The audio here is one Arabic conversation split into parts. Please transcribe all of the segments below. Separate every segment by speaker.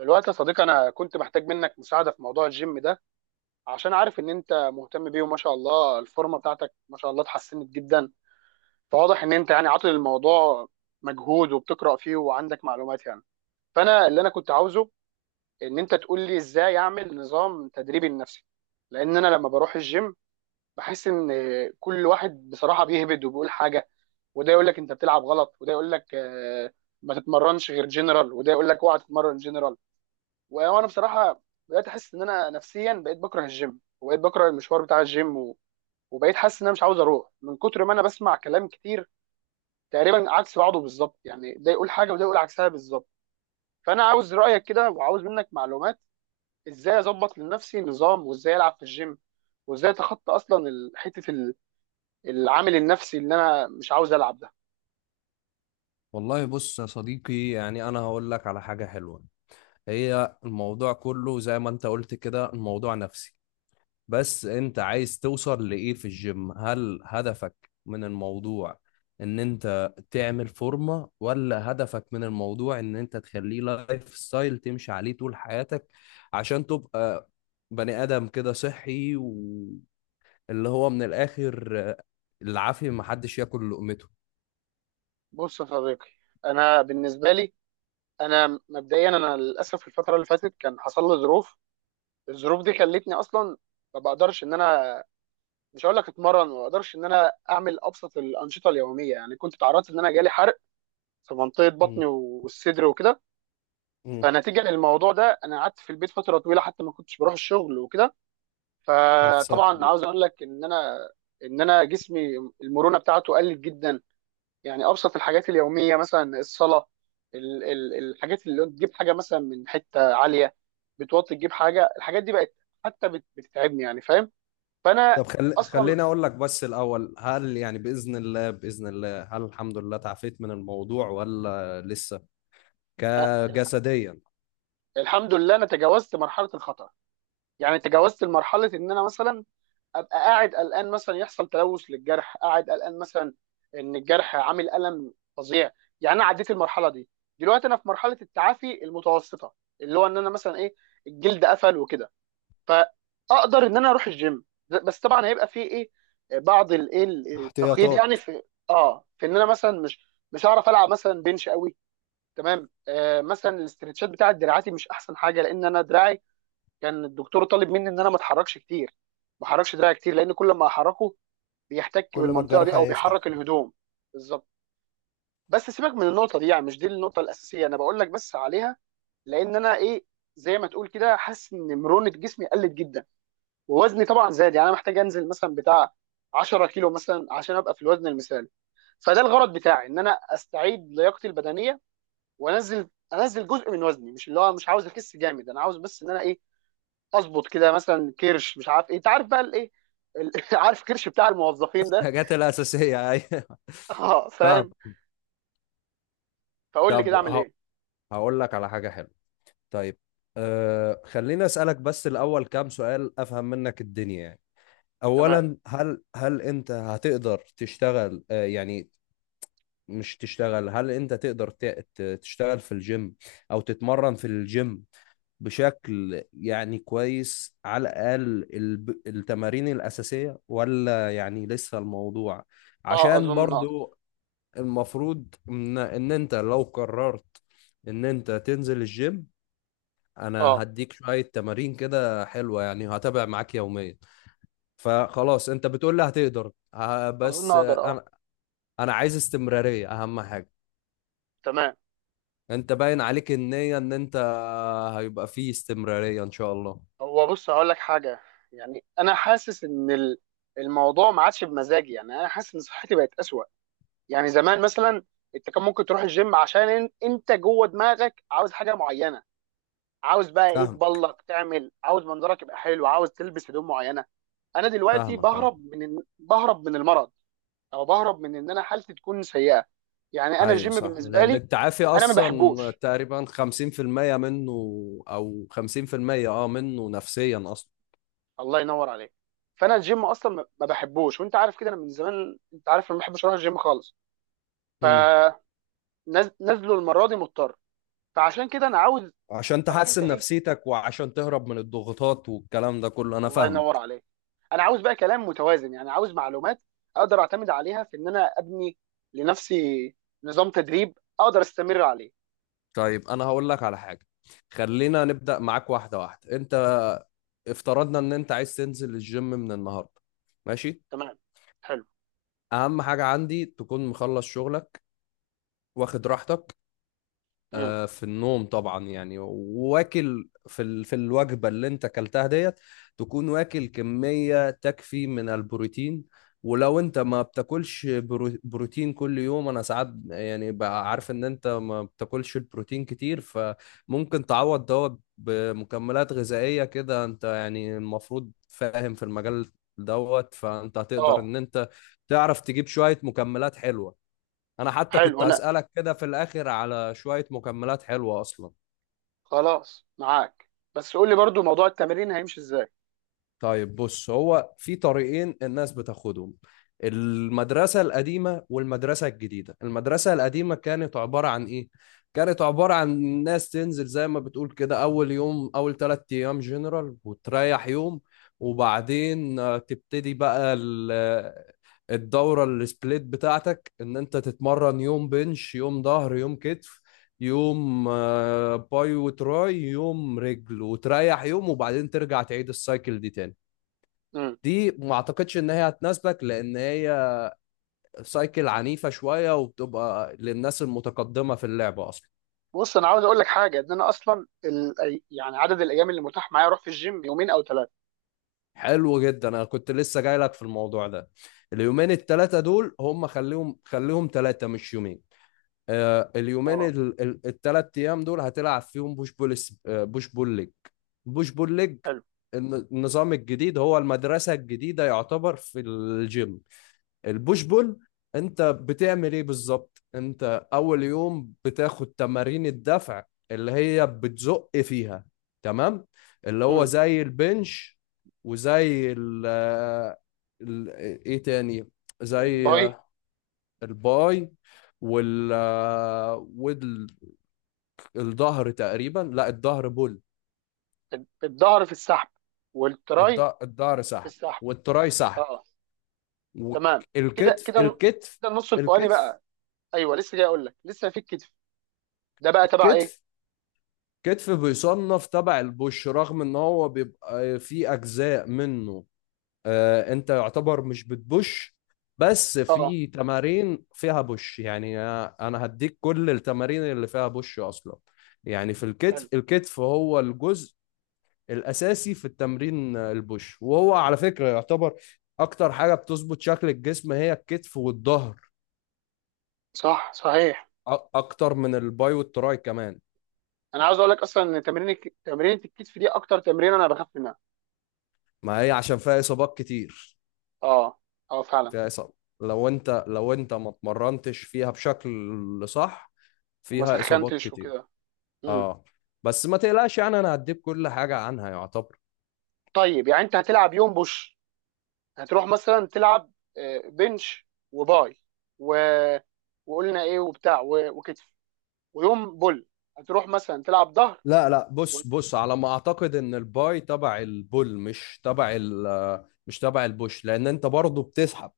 Speaker 1: الوقت يا صديقي، انا كنت محتاج منك مساعده في موضوع الجيم ده، عشان عارف ان انت مهتم بيه، وما شاء الله الفورمه بتاعتك ما شاء الله اتحسنت جدا. فواضح ان انت يعني عاطل الموضوع مجهود وبتقرا فيه وعندك معلومات يعني. فانا اللي انا كنت عاوزه ان انت تقول لي ازاي اعمل نظام تدريبي لنفسي. لان انا لما بروح الجيم بحس ان كل واحد بصراحه بيهبد وبيقول حاجه. وده يقول لك انت بتلعب غلط، وده يقول لك آه، ما تتمرنش غير جنرال، وده يقول لك اوعى تتمرن جنرال. وانا بصراحه بدات احس ان انا نفسيا بقيت بكره الجيم وبقيت بكره المشوار بتاع الجيم وبقيت حاسس ان انا مش عاوز اروح من كتر ما انا بسمع كلام كتير تقريبا عكس بعضه بالظبط. يعني ده يقول حاجه وده يقول عكسها بالظبط. فانا عاوز رايك كده وعاوز منك معلومات ازاي اظبط لنفسي نظام، وازاي العب في الجيم، وازاي اتخطى اصلا العامل النفسي اللي انا مش عاوز العب ده.
Speaker 2: والله بص يا صديقي، يعني انا هقول لك على حاجة حلوة. هي الموضوع كله زي ما انت قلت كده، الموضوع نفسي. بس انت عايز توصل لإيه في الجيم؟ هل هدفك من الموضوع ان انت تعمل فورمة، ولا هدفك من الموضوع ان انت تخليه لايف ستايل تمشي عليه طول حياتك، عشان تبقى بني آدم كده صحي؟ واللي هو من الآخر، العافية محدش ياكل لقمته.
Speaker 1: بص يا صديقي، انا بالنسبه لي انا مبدئيا انا للاسف الفتره اللي فاتت كان حصل لي ظروف. الظروف دي خلتني اصلا ما بقدرش ان انا، مش هقول لك اتمرن، ما بقدرش ان انا اعمل ابسط الانشطه اليوميه. يعني كنت تعرضت ان انا جالي حرق في منطقه بطني
Speaker 2: مم.
Speaker 1: والصدر وكده.
Speaker 2: مم.
Speaker 1: فنتيجه للموضوع ده انا قعدت في البيت فتره طويله، حتى ما كنتش بروح الشغل وكده.
Speaker 2: ألف سلام
Speaker 1: فطبعا عاوز
Speaker 2: عليك.
Speaker 1: اقول لك ان انا، ان انا جسمي المرونه بتاعته قلت جدا. يعني ابسط الحاجات اليوميه مثلا الصلاه، الحاجات اللي تجيب حاجه مثلا من حته عاليه، بتوطي تجيب حاجه، الحاجات دي بقت حتى بتتعبني، يعني فاهم. فانا اصلا
Speaker 2: خليني اقول لك بس الاول، هل يعني باذن الله باذن الله، هل الحمد لله تعافيت من الموضوع ولا لسه
Speaker 1: أ-
Speaker 2: كجسديا؟
Speaker 1: الحمد لله انا تجاوزت مرحله الخطر. يعني تجاوزت مرحله ان انا مثلا ابقى قاعد قلقان مثلا يحصل تلوث للجرح، قاعد قلقان مثلا ان الجرح عامل الم فظيع. يعني انا عديت المرحله دي. دلوقتي انا في مرحله التعافي المتوسطه، اللي هو ان انا مثلا ايه، الجلد قفل وكده. فاقدر ان انا اروح الجيم، بس طبعا هيبقى فيه ايه، بعض الايه التقييد يعني.
Speaker 2: احتياطات.
Speaker 1: في اه، في ان انا مثلا مش هعرف العب مثلا بنش قوي. تمام آه، مثلا الاسترتشات بتاعت دراعاتي مش احسن حاجه، لان انا دراعي كان الدكتور طالب مني ان انا ما اتحركش كتير، ما احركش دراعي كتير، لان كل ما احركه بيحتك
Speaker 2: كل ما
Speaker 1: بالمنطقه
Speaker 2: الجرح
Speaker 1: دي او
Speaker 2: هيفتح.
Speaker 1: بيحرك الهدوم. بالظبط. بس سيبك من النقطه دي، يعني مش دي النقطه الاساسيه انا بقول لك بس عليها. لان انا ايه، زي ما تقول كده، حاسس ان مرونه جسمي قلت جدا ووزني طبعا زاد. يعني انا محتاج انزل مثلا بتاع 10 كيلو مثلا عشان ابقى في الوزن المثالي. فده الغرض بتاعي، ان انا استعيد لياقتي البدنيه وانزل جزء من وزني، مش اللي هو مش عاوز اخس جامد، انا عاوز بس ان انا ايه، اظبط كده مثلا كرش، مش عارف ايه، انت عارف بقى الايه ال- عارف كرش بتاع الموظفين ده.
Speaker 2: الحاجات الاساسيه ايوه.
Speaker 1: اه
Speaker 2: فاهم.
Speaker 1: فاهم. فقول لي
Speaker 2: طب
Speaker 1: كده اعمل
Speaker 2: ه...
Speaker 1: ايه.
Speaker 2: هقول لك على حاجه حلوه. طيب. خليني اسالك بس الاول كام سؤال افهم منك الدنيا يعني.
Speaker 1: تمام.
Speaker 2: اولا، هل انت هتقدر تشتغل، أه يعني مش تشتغل، هل انت تشتغل في الجيم او تتمرن في الجيم بشكل يعني كويس، على الاقل التمارين الاساسية، ولا يعني لسه الموضوع؟
Speaker 1: اه
Speaker 2: عشان
Speaker 1: اظن اقدر
Speaker 2: برضو المفروض ان انت لو قررت ان انت تنزل الجيم، انا
Speaker 1: اه
Speaker 2: هديك شوية تمارين كده حلوة، يعني هتابع معاك يوميا. فخلاص انت بتقول لي هتقدر،
Speaker 1: اظن
Speaker 2: بس
Speaker 1: اقدر اه.
Speaker 2: انا انا عايز استمرارية اهم حاجة.
Speaker 1: تمام.
Speaker 2: انت باين عليك النية ان انت هيبقى فيه استمرارية ان شاء الله.
Speaker 1: هو بص هقول لك حاجه، يعني انا حاسس ان الموضوع ما عادش بمزاجي. يعني انا حاسس ان صحتي بقت اسوأ. يعني زمان مثلا انت كان ممكن تروح الجيم عشان انت جوه دماغك عاوز حاجه معينه، عاوز بقى ايه
Speaker 2: فاهم.
Speaker 1: تبلق تعمل، عاوز منظرك يبقى حلو، عاوز تلبس هدوم معينه. انا دلوقتي
Speaker 2: فاهمك اه.
Speaker 1: بهرب من بهرب من المرض، او بهرب من ان انا حالتي تكون سيئه. يعني انا
Speaker 2: ايوه
Speaker 1: الجيم
Speaker 2: صح،
Speaker 1: بالنسبه
Speaker 2: لان
Speaker 1: لي
Speaker 2: التعافي
Speaker 1: انا ما
Speaker 2: اصلا
Speaker 1: بحبوش.
Speaker 2: تقريبا 50% منه، او 50% اه منه نفسيا اصلا.
Speaker 1: الله ينور عليك. فانا الجيم اصلا ما بحبوش، وانت عارف كده، انا من زمان انت عارف أنا ما بحبش اروح الجيم خالص.
Speaker 2: امم.
Speaker 1: فنزلوا المره دي مضطر. فعشان كده انا عاوز،
Speaker 2: عشان
Speaker 1: عارف انت
Speaker 2: تحسن
Speaker 1: ايه،
Speaker 2: نفسيتك وعشان تهرب من الضغوطات والكلام ده كله، انا
Speaker 1: الله ينور
Speaker 2: فاهمك.
Speaker 1: عليك، انا عاوز بقى كلام متوازن. يعني عاوز معلومات اقدر اعتمد عليها في ان انا ابني لنفسي نظام تدريب اقدر استمر عليه.
Speaker 2: طيب، انا هقول لك على حاجة. خلينا نبدأ معاك واحدة واحدة. انت افترضنا ان انت عايز تنزل الجيم من النهاردة، ماشي.
Speaker 1: تمام. حلو.
Speaker 2: اهم حاجة عندي تكون مخلص شغلك، واخد راحتك،
Speaker 1: امم.
Speaker 2: آه، في النوم طبعا يعني، واكل في في الوجبه اللي انت اكلتها ديت، تكون واكل كميه تكفي من البروتين. ولو انت ما بتاكلش بروتين كل يوم، انا ساعات يعني بقى عارف ان انت ما بتاكلش البروتين كتير، فممكن تعوض دوت بمكملات غذائيه كده. انت يعني المفروض فاهم في المجال دوت، فانت هتقدر
Speaker 1: اه.
Speaker 2: ان انت تعرف تجيب شويه مكملات حلوه. انا حتى
Speaker 1: حلو.
Speaker 2: كنت
Speaker 1: انا
Speaker 2: هسألك كده في الاخر على شوية مكملات حلوة اصلا.
Speaker 1: خلاص معاك، بس قول لي برضو موضوع التمرين هيمشي ازاي.
Speaker 2: طيب بص، هو في طريقين الناس بتاخدهم، المدرسة القديمة والمدرسة الجديدة. المدرسة القديمة كانت عبارة عن إيه؟ كانت عبارة عن ناس تنزل زي ما بتقول كده، أول يوم أول تلات أيام جنرال وتريح يوم، وبعدين تبتدي بقى الدورة السبليت بتاعتك، إن أنت تتمرن يوم بنش، يوم ظهر، يوم كتف، يوم باي وتراي، يوم رجل، وتريح يوم، وبعدين ترجع تعيد السايكل دي تاني.
Speaker 1: امم.
Speaker 2: دي ما اعتقدش ان هي هتناسبك، لان هي سايكل عنيفة شوية وبتبقى للناس المتقدمة في اللعبة اصلا.
Speaker 1: بص انا عاوز اقول لك حاجه، ان انا اصلا يعني عدد الايام اللي متاح معايا اروح في الجيم يومين او ثلاثه.
Speaker 2: حلو جدا، انا كنت لسه جاي لك في الموضوع ده. اليومين التلاتة دول هم خليهم تلاتة مش يومين. آه اليومين
Speaker 1: اه.
Speaker 2: التلات ايام دول هتلعب فيهم بوش بول بوش بول ليج. بوش بول ليج.
Speaker 1: حلو.
Speaker 2: النظام الجديد هو المدرسة الجديدة، يعتبر في الجيم البوش بول. انت بتعمل ايه بالظبط؟ انت اول يوم بتاخد تمارين الدفع اللي هي بتزق فيها، تمام، اللي هو
Speaker 1: امم.
Speaker 2: زي البنش، وزي ال- ايه تاني، زي
Speaker 1: الباي.
Speaker 2: الباي، وال آه، والظهر تقريبا، لا الظهر بول.
Speaker 1: الظهر في السحب، والتراي
Speaker 2: الظهر
Speaker 1: في
Speaker 2: سحب،
Speaker 1: السحب.
Speaker 2: والتراي سحب،
Speaker 1: اه، تمام. كده
Speaker 2: والكتف،
Speaker 1: كده
Speaker 2: الكتف،
Speaker 1: كده النص الفوقاني
Speaker 2: الكتف.
Speaker 1: بقى. ايوه لسه جاي اقول لك، لسه في الكتف ده، بقى تبع ايه.
Speaker 2: الكتف كتف بيصنف تبع البوش، رغم ان هو بيبقى في اجزاء منه آه، انت يعتبر مش بتبوش، بس
Speaker 1: اه آه.
Speaker 2: في تمارين فيها بوش يعني. انا هديك كل التمارين اللي فيها بوش اصلا. يعني في الكتف،
Speaker 1: حلو.
Speaker 2: الكتف هو الجزء الاساسي في التمرين البوش، وهو على فكرة يعتبر اكتر حاجة بتظبط شكل الجسم هي الكتف والظهر،
Speaker 1: صح صحيح.
Speaker 2: اكتر من الباي والتراي كمان.
Speaker 1: انا عاوز اقول لك اصلا ان تمرينة الكتف دي اكتر تمرين انا بخاف منها.
Speaker 2: ما هي عشان فيها اصابات كتير.
Speaker 1: اه. اه فعلا.
Speaker 2: فيها إصابة، لو أنت ما اتمرنتش فيها بشكل صح
Speaker 1: وما
Speaker 2: فيها إصابات
Speaker 1: سخنتش
Speaker 2: كتير.
Speaker 1: وكده. امم.
Speaker 2: أه. بس ما تقلقش، يعني أنا هديك كل حاجة عنها يعتبر.
Speaker 1: طيب يعني انت هتلعب يوم بوش، هتروح مثلا تلعب آه، بنش وباي و... وقلنا ايه وبتاع وكتف. ويوم بول هتروح مثلا تلعب ظهر
Speaker 2: لا لا،
Speaker 1: و...
Speaker 2: بص بص، على ما أعتقد إن الباي تبع البول، مش تبع ال، مش تبع البوش، لأن أنت برضه بتسحب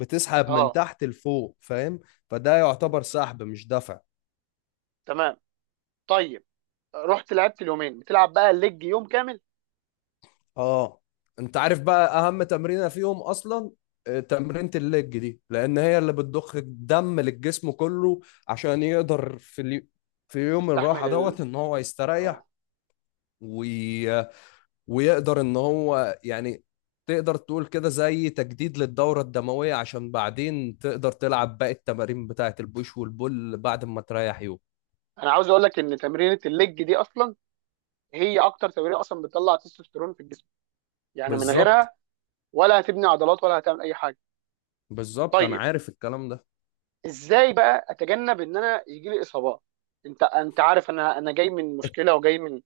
Speaker 2: بتسحب من
Speaker 1: اه.
Speaker 2: تحت لفوق، فاهم؟ فده
Speaker 1: مم.
Speaker 2: يعتبر سحب مش دفع.
Speaker 1: تمام. طيب رحت لعبت اليومين، بتلعب بقى الليج يوم كامل.
Speaker 2: اه. انت عارف بقى اهم تمرينه فيهم اصلا؟ آه، تمرينة الليج دي، لان هي اللي بتضخ الدم للجسم كله، عشان يقدر في في يوم
Speaker 1: يستحمل
Speaker 2: الراحه
Speaker 1: ال...
Speaker 2: دوت ان هو يستريح،
Speaker 1: اه.
Speaker 2: وي... ويقدر ان هو يعني تقدر تقول كده زي تجديد للدورة الدموية، عشان بعدين تقدر تلعب باقي التمارين بتاعت البوش والبول بعد ما تريح يوم.
Speaker 1: انا عاوز اقول لك ان تمرينه الليج دي اصلا هي اكتر تمرينه اصلا بتطلع تستوستيرون في الجسم. يعني من
Speaker 2: بالظبط،
Speaker 1: غيرها ولا هتبني عضلات ولا هتعمل اي حاجه.
Speaker 2: بالظبط، انا
Speaker 1: طيب،
Speaker 2: عارف الكلام ده.
Speaker 1: ازاي بقى اتجنب ان انا يجي لي اصابات. انت انت عارف انا جاي من مشكله وجاي من،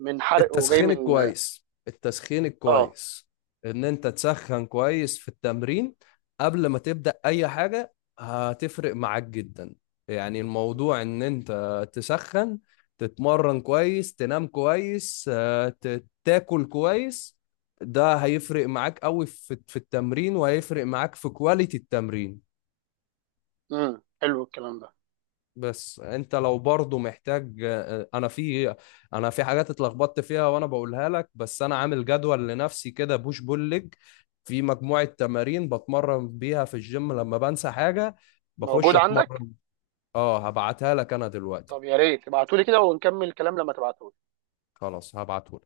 Speaker 1: من حرق وجاي
Speaker 2: التسخين
Speaker 1: من،
Speaker 2: الكويس، التسخين
Speaker 1: اه.
Speaker 2: الكويس، ان انت تسخن كويس في التمرين قبل ما تبدأ اي حاجة، هتفرق معاك جدا. يعني الموضوع ان انت تسخن، تتمرن كويس، تنام كويس، آه، تاكل كويس، ده هيفرق معاك قوي في في التمرين، وهيفرق معاك في كواليتي التمرين.
Speaker 1: امم. حلو الكلام ده.
Speaker 2: بس انت لو برضو محتاج، انا في انا في حاجات اتلخبطت فيها وانا بقولها لك، بس انا عامل جدول لنفسي كده بوش بول ليج، في مجموعة تمارين بتمرن بيها في الجيم لما بنسى حاجة بخش
Speaker 1: موجود عندك.
Speaker 2: اتمرن. اه هبعتها لك انا دلوقتي.
Speaker 1: طب يا ريت ابعتولي كده ونكمل الكلام لما تبعته.
Speaker 2: خلاص هبعته.